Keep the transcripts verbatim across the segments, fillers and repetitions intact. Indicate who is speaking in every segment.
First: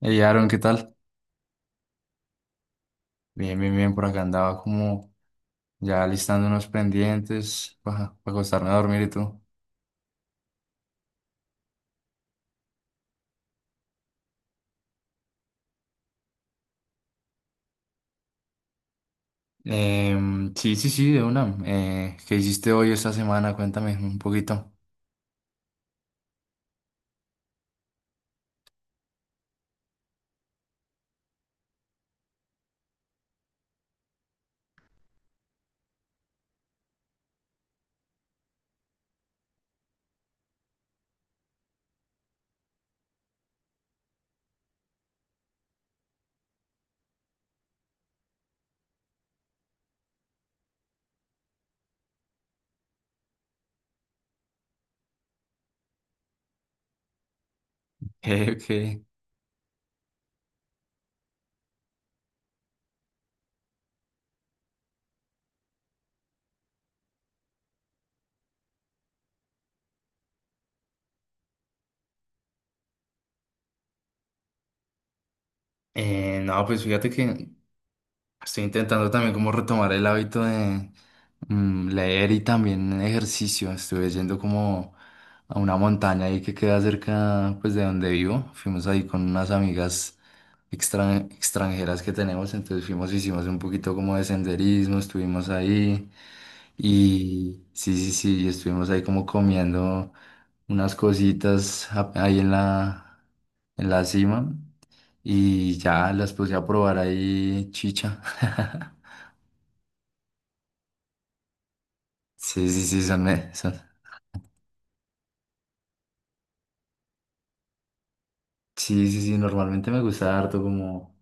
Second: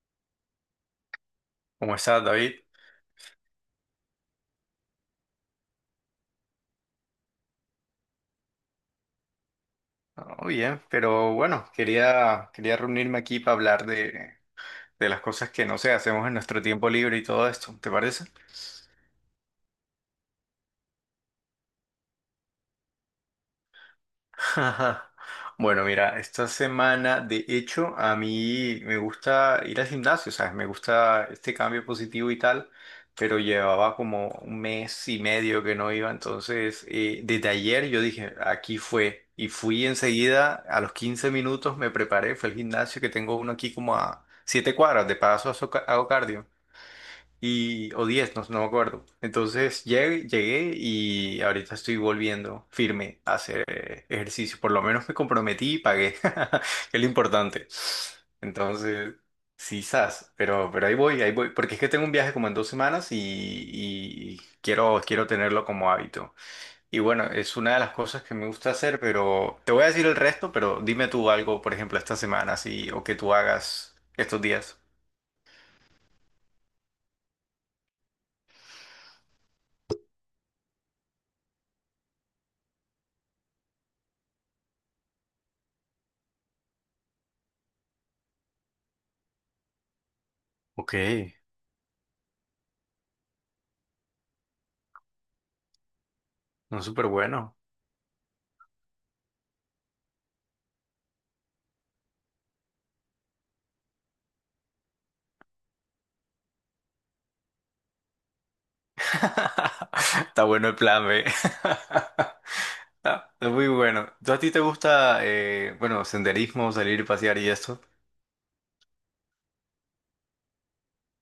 Speaker 1: Hey Aaron, ¿qué tal?
Speaker 2: ¿Cómo estás, David?
Speaker 1: Bien, bien, bien, por acá andaba como ya listando unos pendientes para acostarme a dormir y tú.
Speaker 2: Oh, bien, pero bueno, quería, quería reunirme aquí para hablar de, de las cosas que, no sé, hacemos en nuestro tiempo libre y todo esto, ¿te parece?
Speaker 1: Em, sí, sí, sí, de una. Eh, ¿qué hiciste hoy esta semana? Cuéntame un poquito.
Speaker 2: Ajá. Bueno, mira, esta semana, de hecho, a mí me gusta ir al gimnasio, ¿sabes? Me gusta este cambio positivo y tal, pero llevaba como un mes y medio que no iba, entonces eh, desde ayer yo dije, aquí fue, y fui enseguida, a los quince minutos me preparé, fue al gimnasio que tengo uno aquí como a siete cuadras, de paso hago ca- hago cardio y, o diez no, no me acuerdo. Entonces llegué, llegué y ahorita estoy volviendo firme a hacer eh, ejercicio. Por lo menos me comprometí y pagué, que es lo importante.
Speaker 1: Eh, ok.
Speaker 2: Entonces, sí, sas, pero, pero ahí voy, ahí voy, porque es que tengo un viaje como en dos semanas y, y quiero, quiero tenerlo como hábito. Y bueno, es una de las cosas que me gusta hacer, pero te voy a decir el resto, pero dime tú algo, por ejemplo, esta semana, así, o que tú hagas estos días.
Speaker 1: Eh, no, pues fíjate que estoy intentando también como retomar el hábito de, Mm, leer y también ejercicio. Estuve yendo como a una montaña ahí que queda cerca pues de donde vivo. Fuimos ahí con unas amigas
Speaker 2: Ok,
Speaker 1: extran- extranjeras que tenemos, entonces fuimos, hicimos un poquito como de senderismo, estuvimos ahí
Speaker 2: no, súper bueno.
Speaker 1: y sí, sí, sí, y estuvimos ahí como comiendo unas cositas a- ahí en la, en la cima y ya las puse a probar ahí chicha.
Speaker 2: Está bueno el plan B.
Speaker 1: Sí, sí, sí, son,
Speaker 2: Ah, es
Speaker 1: me-
Speaker 2: muy
Speaker 1: son.
Speaker 2: bueno. ¿Tú a ti te gusta, eh, bueno, senderismo, salir y pasear y esto?
Speaker 1: Sí, sí, sí, normalmente me gusta harto como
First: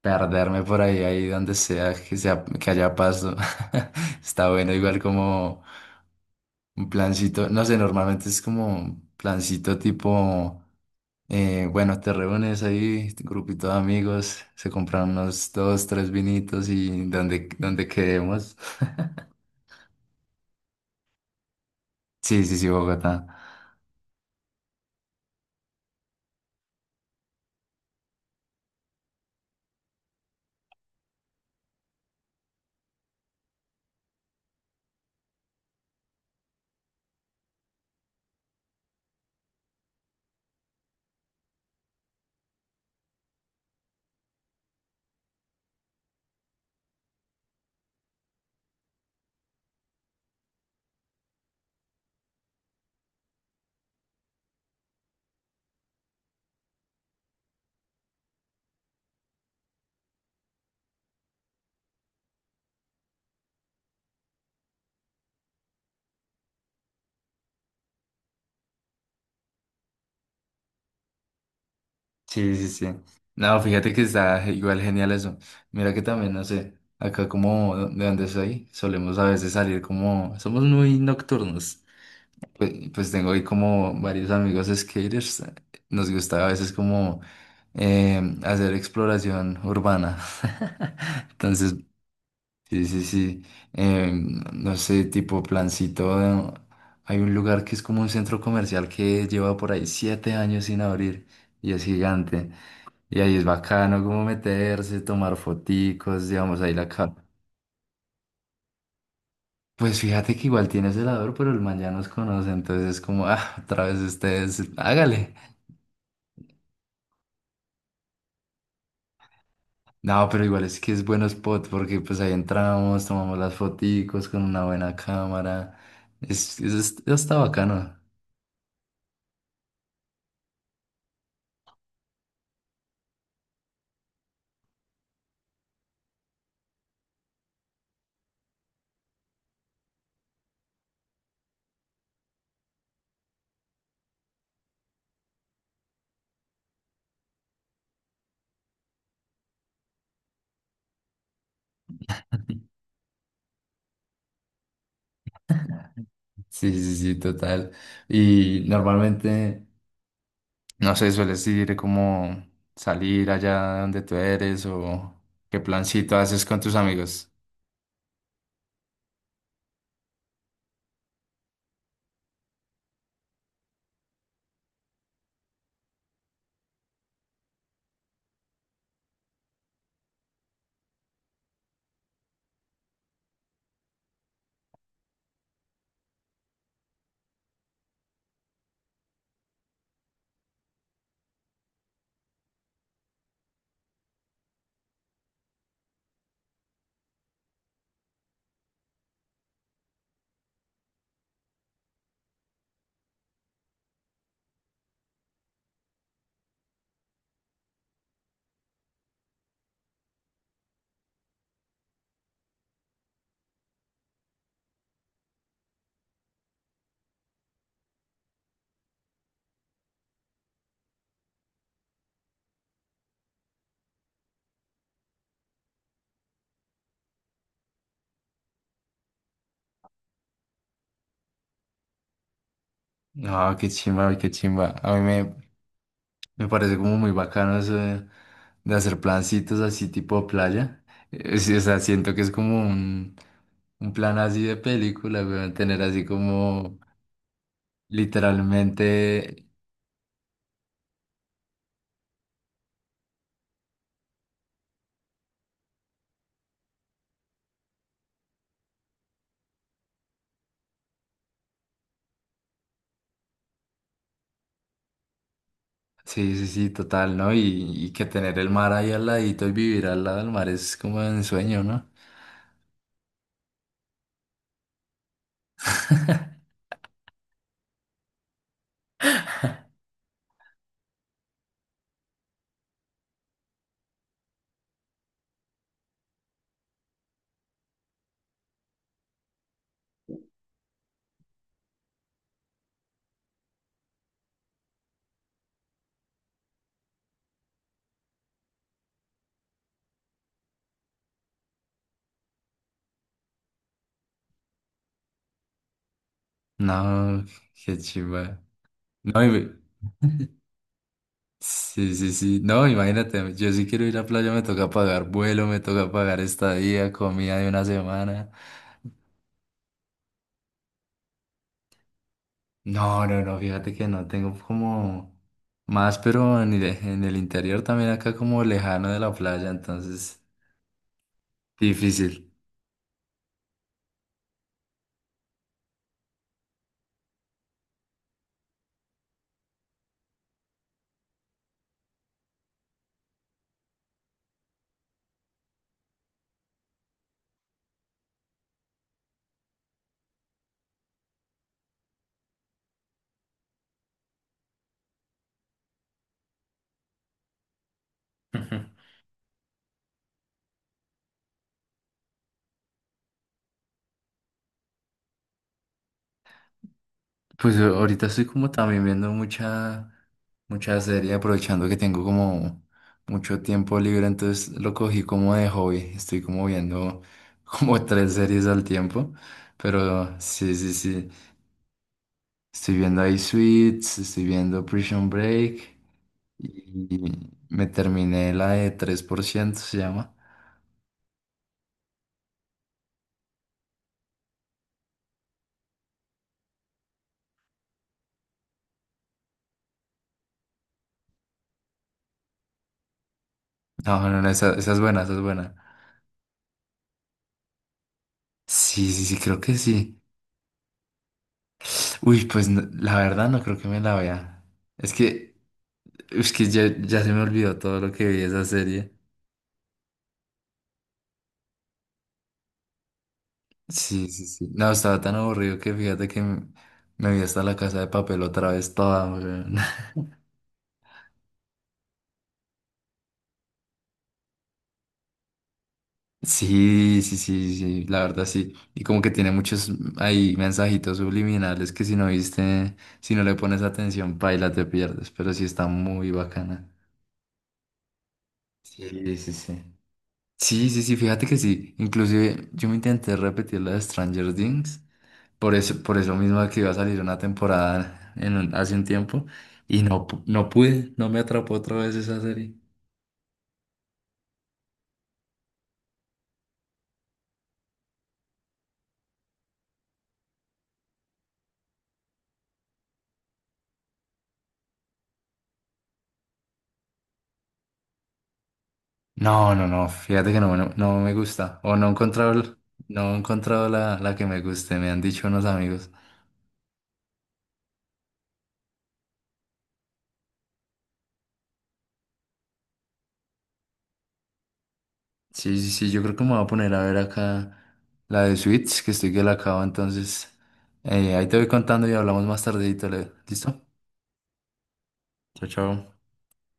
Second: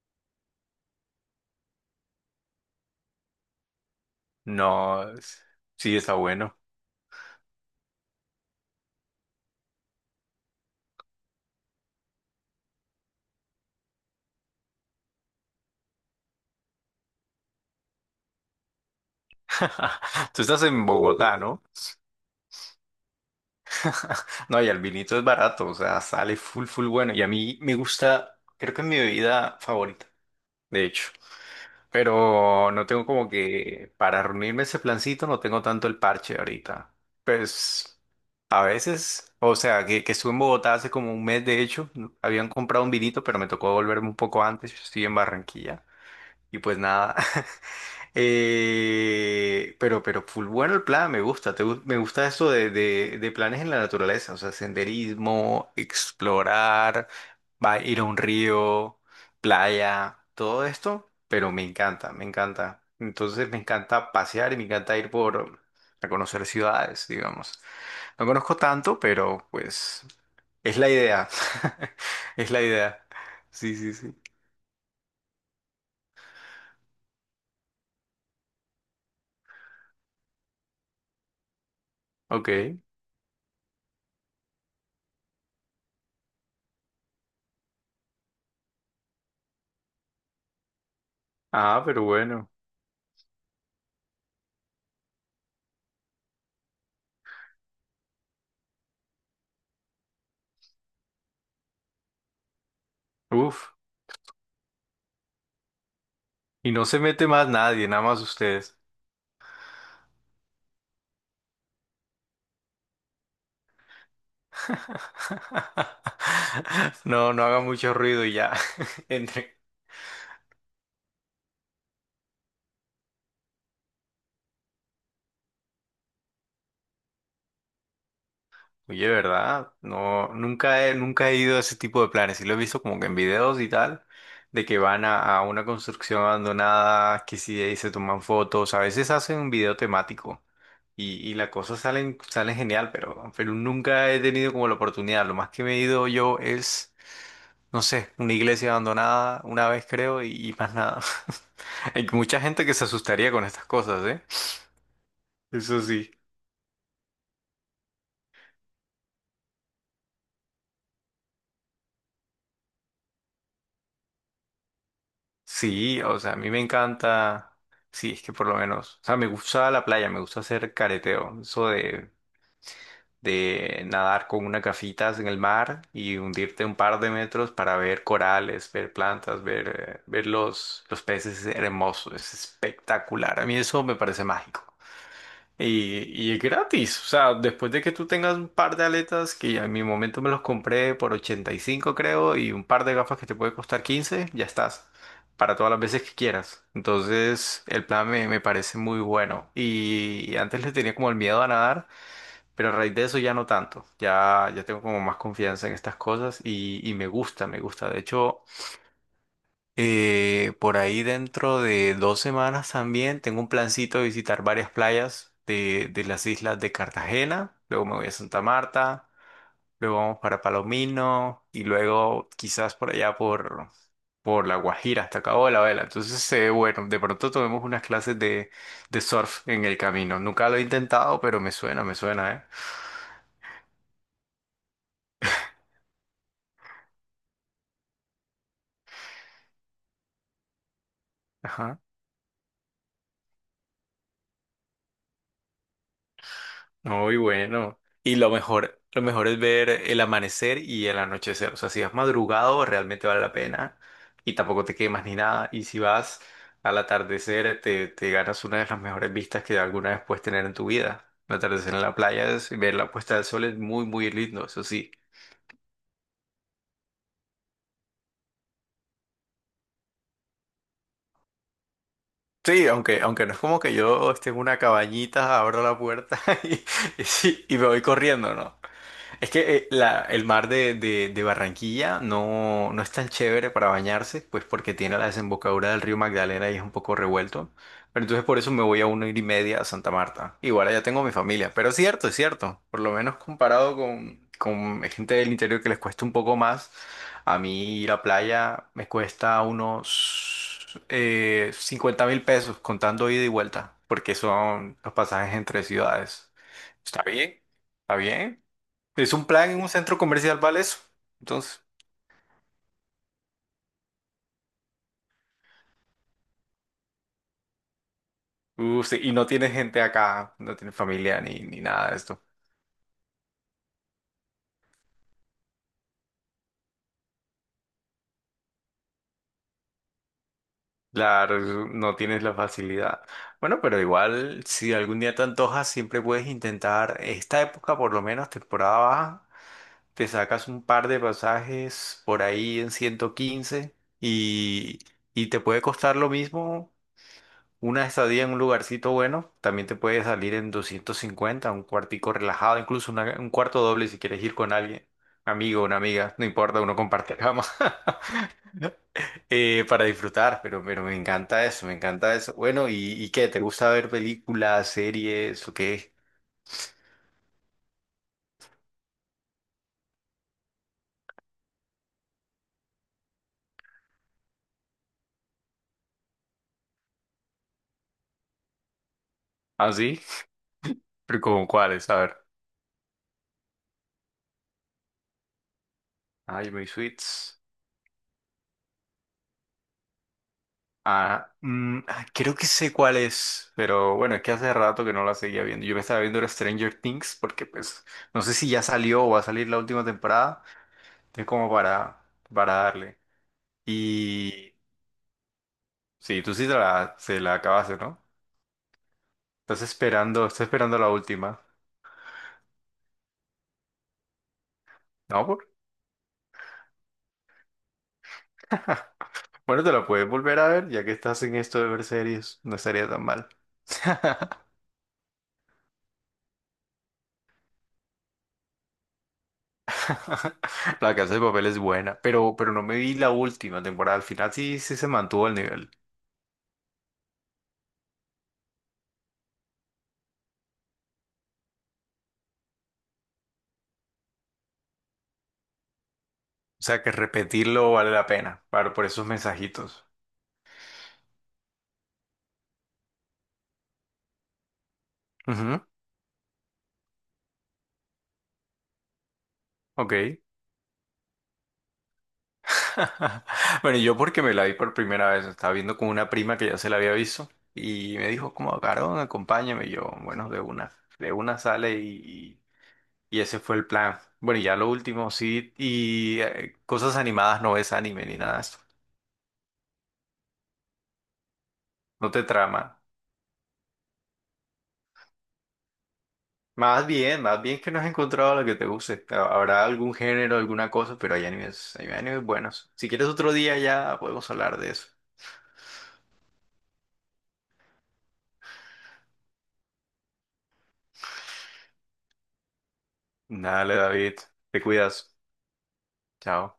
Speaker 1: perderme por ahí, ahí donde sea, que sea, que haya paso. Está bueno, igual
Speaker 2: No, es-
Speaker 1: como
Speaker 2: sí está bueno.
Speaker 1: un plancito, no sé, normalmente es como un plancito tipo, eh, bueno, te reúnes ahí, tu grupito de amigos, se compran unos dos, tres vinitos y donde, donde quedemos.
Speaker 2: Tú estás en Bogotá, ¿no?
Speaker 1: Sí, sí, sí, Bogotá.
Speaker 2: No, y el vinito es barato, o sea, sale full, full bueno. Y a mí me gusta, creo que es mi bebida favorita, de hecho. Pero no tengo como que, para reunirme ese plancito, no tengo tanto el parche ahorita. Pues a veces, o sea, que, que estuve en Bogotá hace como un mes, de hecho, habían comprado un vinito, pero me tocó volverme un poco antes, yo estoy en Barranquilla. Y pues nada, Eh, pero, pero, full bueno el plan, me gusta. te gu- me gusta eso de, de- de planes en la naturaleza, o sea, senderismo, explorar, va, ir a un río, playa, todo esto, pero me encanta, me encanta. Entonces me encanta pasear y me encanta ir por a conocer ciudades, digamos. No conozco tanto, pero pues es la idea. Es
Speaker 1: Sí,
Speaker 2: la
Speaker 1: sí, sí.
Speaker 2: idea.
Speaker 1: No,
Speaker 2: Sí,
Speaker 1: fíjate
Speaker 2: sí,
Speaker 1: que
Speaker 2: sí.
Speaker 1: está igual genial eso. Mira que también, no sé, acá como de donde soy, solemos a veces salir como, somos muy nocturnos. Pues,
Speaker 2: Ok.
Speaker 1: pues tengo ahí como varios amigos skaters. Nos gusta a veces como em, hacer exploración urbana. Entonces,
Speaker 2: Ah, pero bueno.
Speaker 1: sí, sí, sí. Em, no sé, tipo plancito. de- Hay un lugar que es como un centro comercial que lleva por ahí siete años sin abrir y es gigante. Y ahí es
Speaker 2: Uf.
Speaker 1: bacano como meterse, tomar foticos, digamos,
Speaker 2: Y
Speaker 1: ahí
Speaker 2: no
Speaker 1: la
Speaker 2: se
Speaker 1: cara.
Speaker 2: mete más nadie, nada más ustedes.
Speaker 1: Pues fíjate que igual tiene celador, pero el man ya nos conoce, entonces es como, ah, otra vez ustedes, hágale.
Speaker 2: No, no haga mucho ruido y ya. Entre.
Speaker 1: No, pero igual es que es buen spot porque pues ahí entramos, tomamos las foticos con una buena cámara. Es, es, es- está bacano.
Speaker 2: Oye, ¿verdad? No, nunca he, nunca he ido a ese tipo de planes. Sí lo he visto como que en videos y tal, de que van a, a una construcción abandonada, que sí ahí se toman fotos. A veces hacen un video temático y, y las cosas salen, salen genial, pero, pero nunca he tenido como la oportunidad. Lo más que me he ido yo es no sé, una iglesia abandonada una vez creo y, y más nada. Hay mucha gente que se asustaría con estas cosas, ¿eh? Eso sí.
Speaker 1: Sí, sí, sí, total. Y normalmente, no sé, sueles ir como salir allá donde tú eres o qué
Speaker 2: Sí,
Speaker 1: plancito
Speaker 2: o sea, a
Speaker 1: haces
Speaker 2: mí me
Speaker 1: con tus amigos.
Speaker 2: encanta. Sí, es que por lo menos. O sea, me gusta la playa, me gusta hacer careteo. Eso de, de nadar con una gafitas en el mar y hundirte un par de metros para ver corales, ver plantas, ver, eh, ver los, los peces es hermoso, es espectacular. A mí eso me parece mágico. Y, y es gratis, o sea, después de que tú tengas un par de aletas, que en mi momento me los compré por ochenta y cinco creo, y un par de gafas que te puede costar quince ya estás, para todas las veces que quieras. Entonces, el plan me, me parece muy bueno. Y, y antes le tenía como el miedo a nadar, pero a raíz de eso ya no tanto, ya, ya tengo como más confianza en estas cosas y, y me gusta, me gusta. De hecho... Eh, por ahí dentro de dos semanas también tengo un plancito de visitar varias playas de, de las islas de Cartagena. Luego me voy a Santa Marta, luego vamos para Palomino y luego quizás por allá por, por La Guajira hasta Cabo de la Vela. Entonces, eh, bueno, de pronto tomemos unas clases de, de surf en el camino. Nunca lo he intentado, pero me suena, me suena, ¿eh?
Speaker 1: No, qué chimba, qué chimba. A mí me, me parece como muy bacano eso de, de hacer plancitos así tipo playa. Eh, sí, o
Speaker 2: Ajá.
Speaker 1: sea, siento que es como un, un plan así de película, weón, tener así como
Speaker 2: Muy bueno. Y lo mejor, lo mejor es
Speaker 1: literalmente,
Speaker 2: ver el amanecer y el anochecer. O sea, si vas madrugado, realmente vale la pena. Y tampoco te quemas ni nada. Y si vas al atardecer, te, te ganas una de las mejores vistas que alguna vez puedes tener en tu vida. El atardecer en la playa, es, ver la puesta del sol es muy, muy lindo, eso sí.
Speaker 1: sí, sí, sí, total, ¿no? Y, y que tener el mar ahí al ladito y vivir al lado del mar es como un sueño, ¿no?
Speaker 2: Sí, aunque, aunque no es como que yo esté en una cabañita, abro la puerta y, y sí, y me voy corriendo, ¿no? Es que eh, la- el mar de, de- de Barranquilla no, no es tan chévere para bañarse, pues porque tiene la desembocadura del río Magdalena y es un poco revuelto. Pero entonces por eso me voy a una hora y media a Santa Marta. Igual allá tengo mi familia. Pero es cierto, es cierto. Por lo menos comparado con, con gente del interior que les cuesta un poco más. A mí ir a playa me cuesta unos eh, cincuenta mil pesos contando ida y vuelta. Porque son los pasajes entre ciudades. Está
Speaker 1: No,
Speaker 2: bien,
Speaker 1: qué
Speaker 2: está
Speaker 1: chimba.
Speaker 2: bien. Es
Speaker 1: No,
Speaker 2: un plan
Speaker 1: y,
Speaker 2: en un centro comercial, ¿vale eso? Entonces,
Speaker 1: sí, sí, sí. No, imagínate, yo sí quiero ir a playa, me toca pagar vuelo, me toca pagar estadía, comida de una semana.
Speaker 2: uh, sí, y no tienes gente acá, no tienes familia ni, ni nada de esto.
Speaker 1: No, no, no, fíjate que no, tengo como más, pero en el, en el interior también acá como lejano de la playa, entonces
Speaker 2: Claro, no tienes
Speaker 1: difícil.
Speaker 2: la facilidad. Bueno, pero igual, si algún día te antojas, siempre puedes intentar esta época, por lo menos temporada baja, te sacas un par de pasajes por ahí en ciento quince y, y te puede costar lo mismo una estadía en un lugarcito bueno también te puede salir en doscientos cincuenta un cuartico relajado, incluso una- un cuarto doble si quieres ir con alguien, amigo, una amiga, no importa, uno comparte cama eh, para disfrutar, pero, pero me encanta eso, me encanta eso. Bueno, ¿y, y qué? ¿Te gusta ver películas, series o qué?
Speaker 1: Pues eh, ahorita estoy como también viendo mucha, mucha serie, aprovechando que tengo como mucho tiempo libre, entonces lo cogí como de hobby. Estoy como viendo como tres series al tiempo,
Speaker 2: ¿Ah, sí?
Speaker 1: pero sí, sí, sí.
Speaker 2: ¿Pero como cuáles? A ver.
Speaker 1: Estoy viendo ahí Suits, estoy viendo Prison Break
Speaker 2: Ay, mis
Speaker 1: y
Speaker 2: suites.
Speaker 1: me terminé la de tres por ciento se llama.
Speaker 2: Ah, mm, ah, creo que sé cuál es, pero bueno, es que hace rato que no la seguía viendo. Yo me estaba viendo era Stranger Things porque pues no sé si ya salió o va a salir la última temporada, es como para, para darle.
Speaker 1: No, no, no,
Speaker 2: Y
Speaker 1: esa, esa es buena, esa es buena.
Speaker 2: sí, tú sí te la, se la acabaste, ¿no?
Speaker 1: Sí, sí, sí, creo que
Speaker 2: Estás
Speaker 1: sí.
Speaker 2: esperando, estás esperando la última.
Speaker 1: Uy, pues no- la verdad no creo que me la vea. Es
Speaker 2: No,
Speaker 1: que
Speaker 2: por...
Speaker 1: es que ya, ya se me olvidó todo lo que vi de esa serie.
Speaker 2: Bueno, te la puedes volver a ver, ya que estás en esto de ver series, no estaría tan mal.
Speaker 1: Sí, sí, sí. No, estaba tan aburrido que fíjate que me, me vi hasta la Casa de Papel otra vez toda, weón.
Speaker 2: La Casa de Papel es buena, pero, pero no me vi la última temporada. Al final sí, sí se mantuvo al nivel.
Speaker 1: Sí, sí, sí, sí, la verdad sí. Y como que tiene muchos ahí mensajitos subliminales que si no viste, si no le pones atención, paila, te pierdes, pero sí está muy
Speaker 2: O
Speaker 1: bacana.
Speaker 2: sea, que repetirlo vale la pena para, por
Speaker 1: Sí,
Speaker 2: esos
Speaker 1: sí, sí.
Speaker 2: mensajitos.
Speaker 1: Sí, sí, sí, fíjate que sí. Inclusive yo me intenté repetir la de Stranger Things por
Speaker 2: Ujú,
Speaker 1: eso, por eso mismo que iba a salir una temporada en un- hace un tiempo y no,
Speaker 2: ok.
Speaker 1: pu- no pude, no me atrapó otra vez esa serie.
Speaker 2: Bueno, yo porque me la vi por primera vez, estaba viendo con una prima que ya se la había visto y me dijo como, Carón, acompáñame. Y yo, bueno, de una, de una sale y, y ese fue el plan. Bueno, y ya lo último, sí, y eh, cosas animadas no ves anime ni nada de esto.
Speaker 1: No, no, no, fíjate que no, no, no me gusta. O no he
Speaker 2: No te
Speaker 1: encontrado, el-
Speaker 2: trama.
Speaker 1: no he encontrado la, la que me guste, me han dicho unos amigos.
Speaker 2: Más bien, más bien que no has encontrado lo que te guste. Ha- Habrá algún género, alguna cosa, pero hay animes, hay animes buenos. Si quieres otro día ya podemos hablar de eso.
Speaker 1: Sí, sí, sí, yo creo que me voy a poner a ver acá la de Suits, que estoy que la acabo, entonces eh, ahí te voy contando y hablamos más tardito, ¿le- ¿listo?
Speaker 2: Dale, David, te cuidas.
Speaker 1: Chao, chao.
Speaker 2: Chao.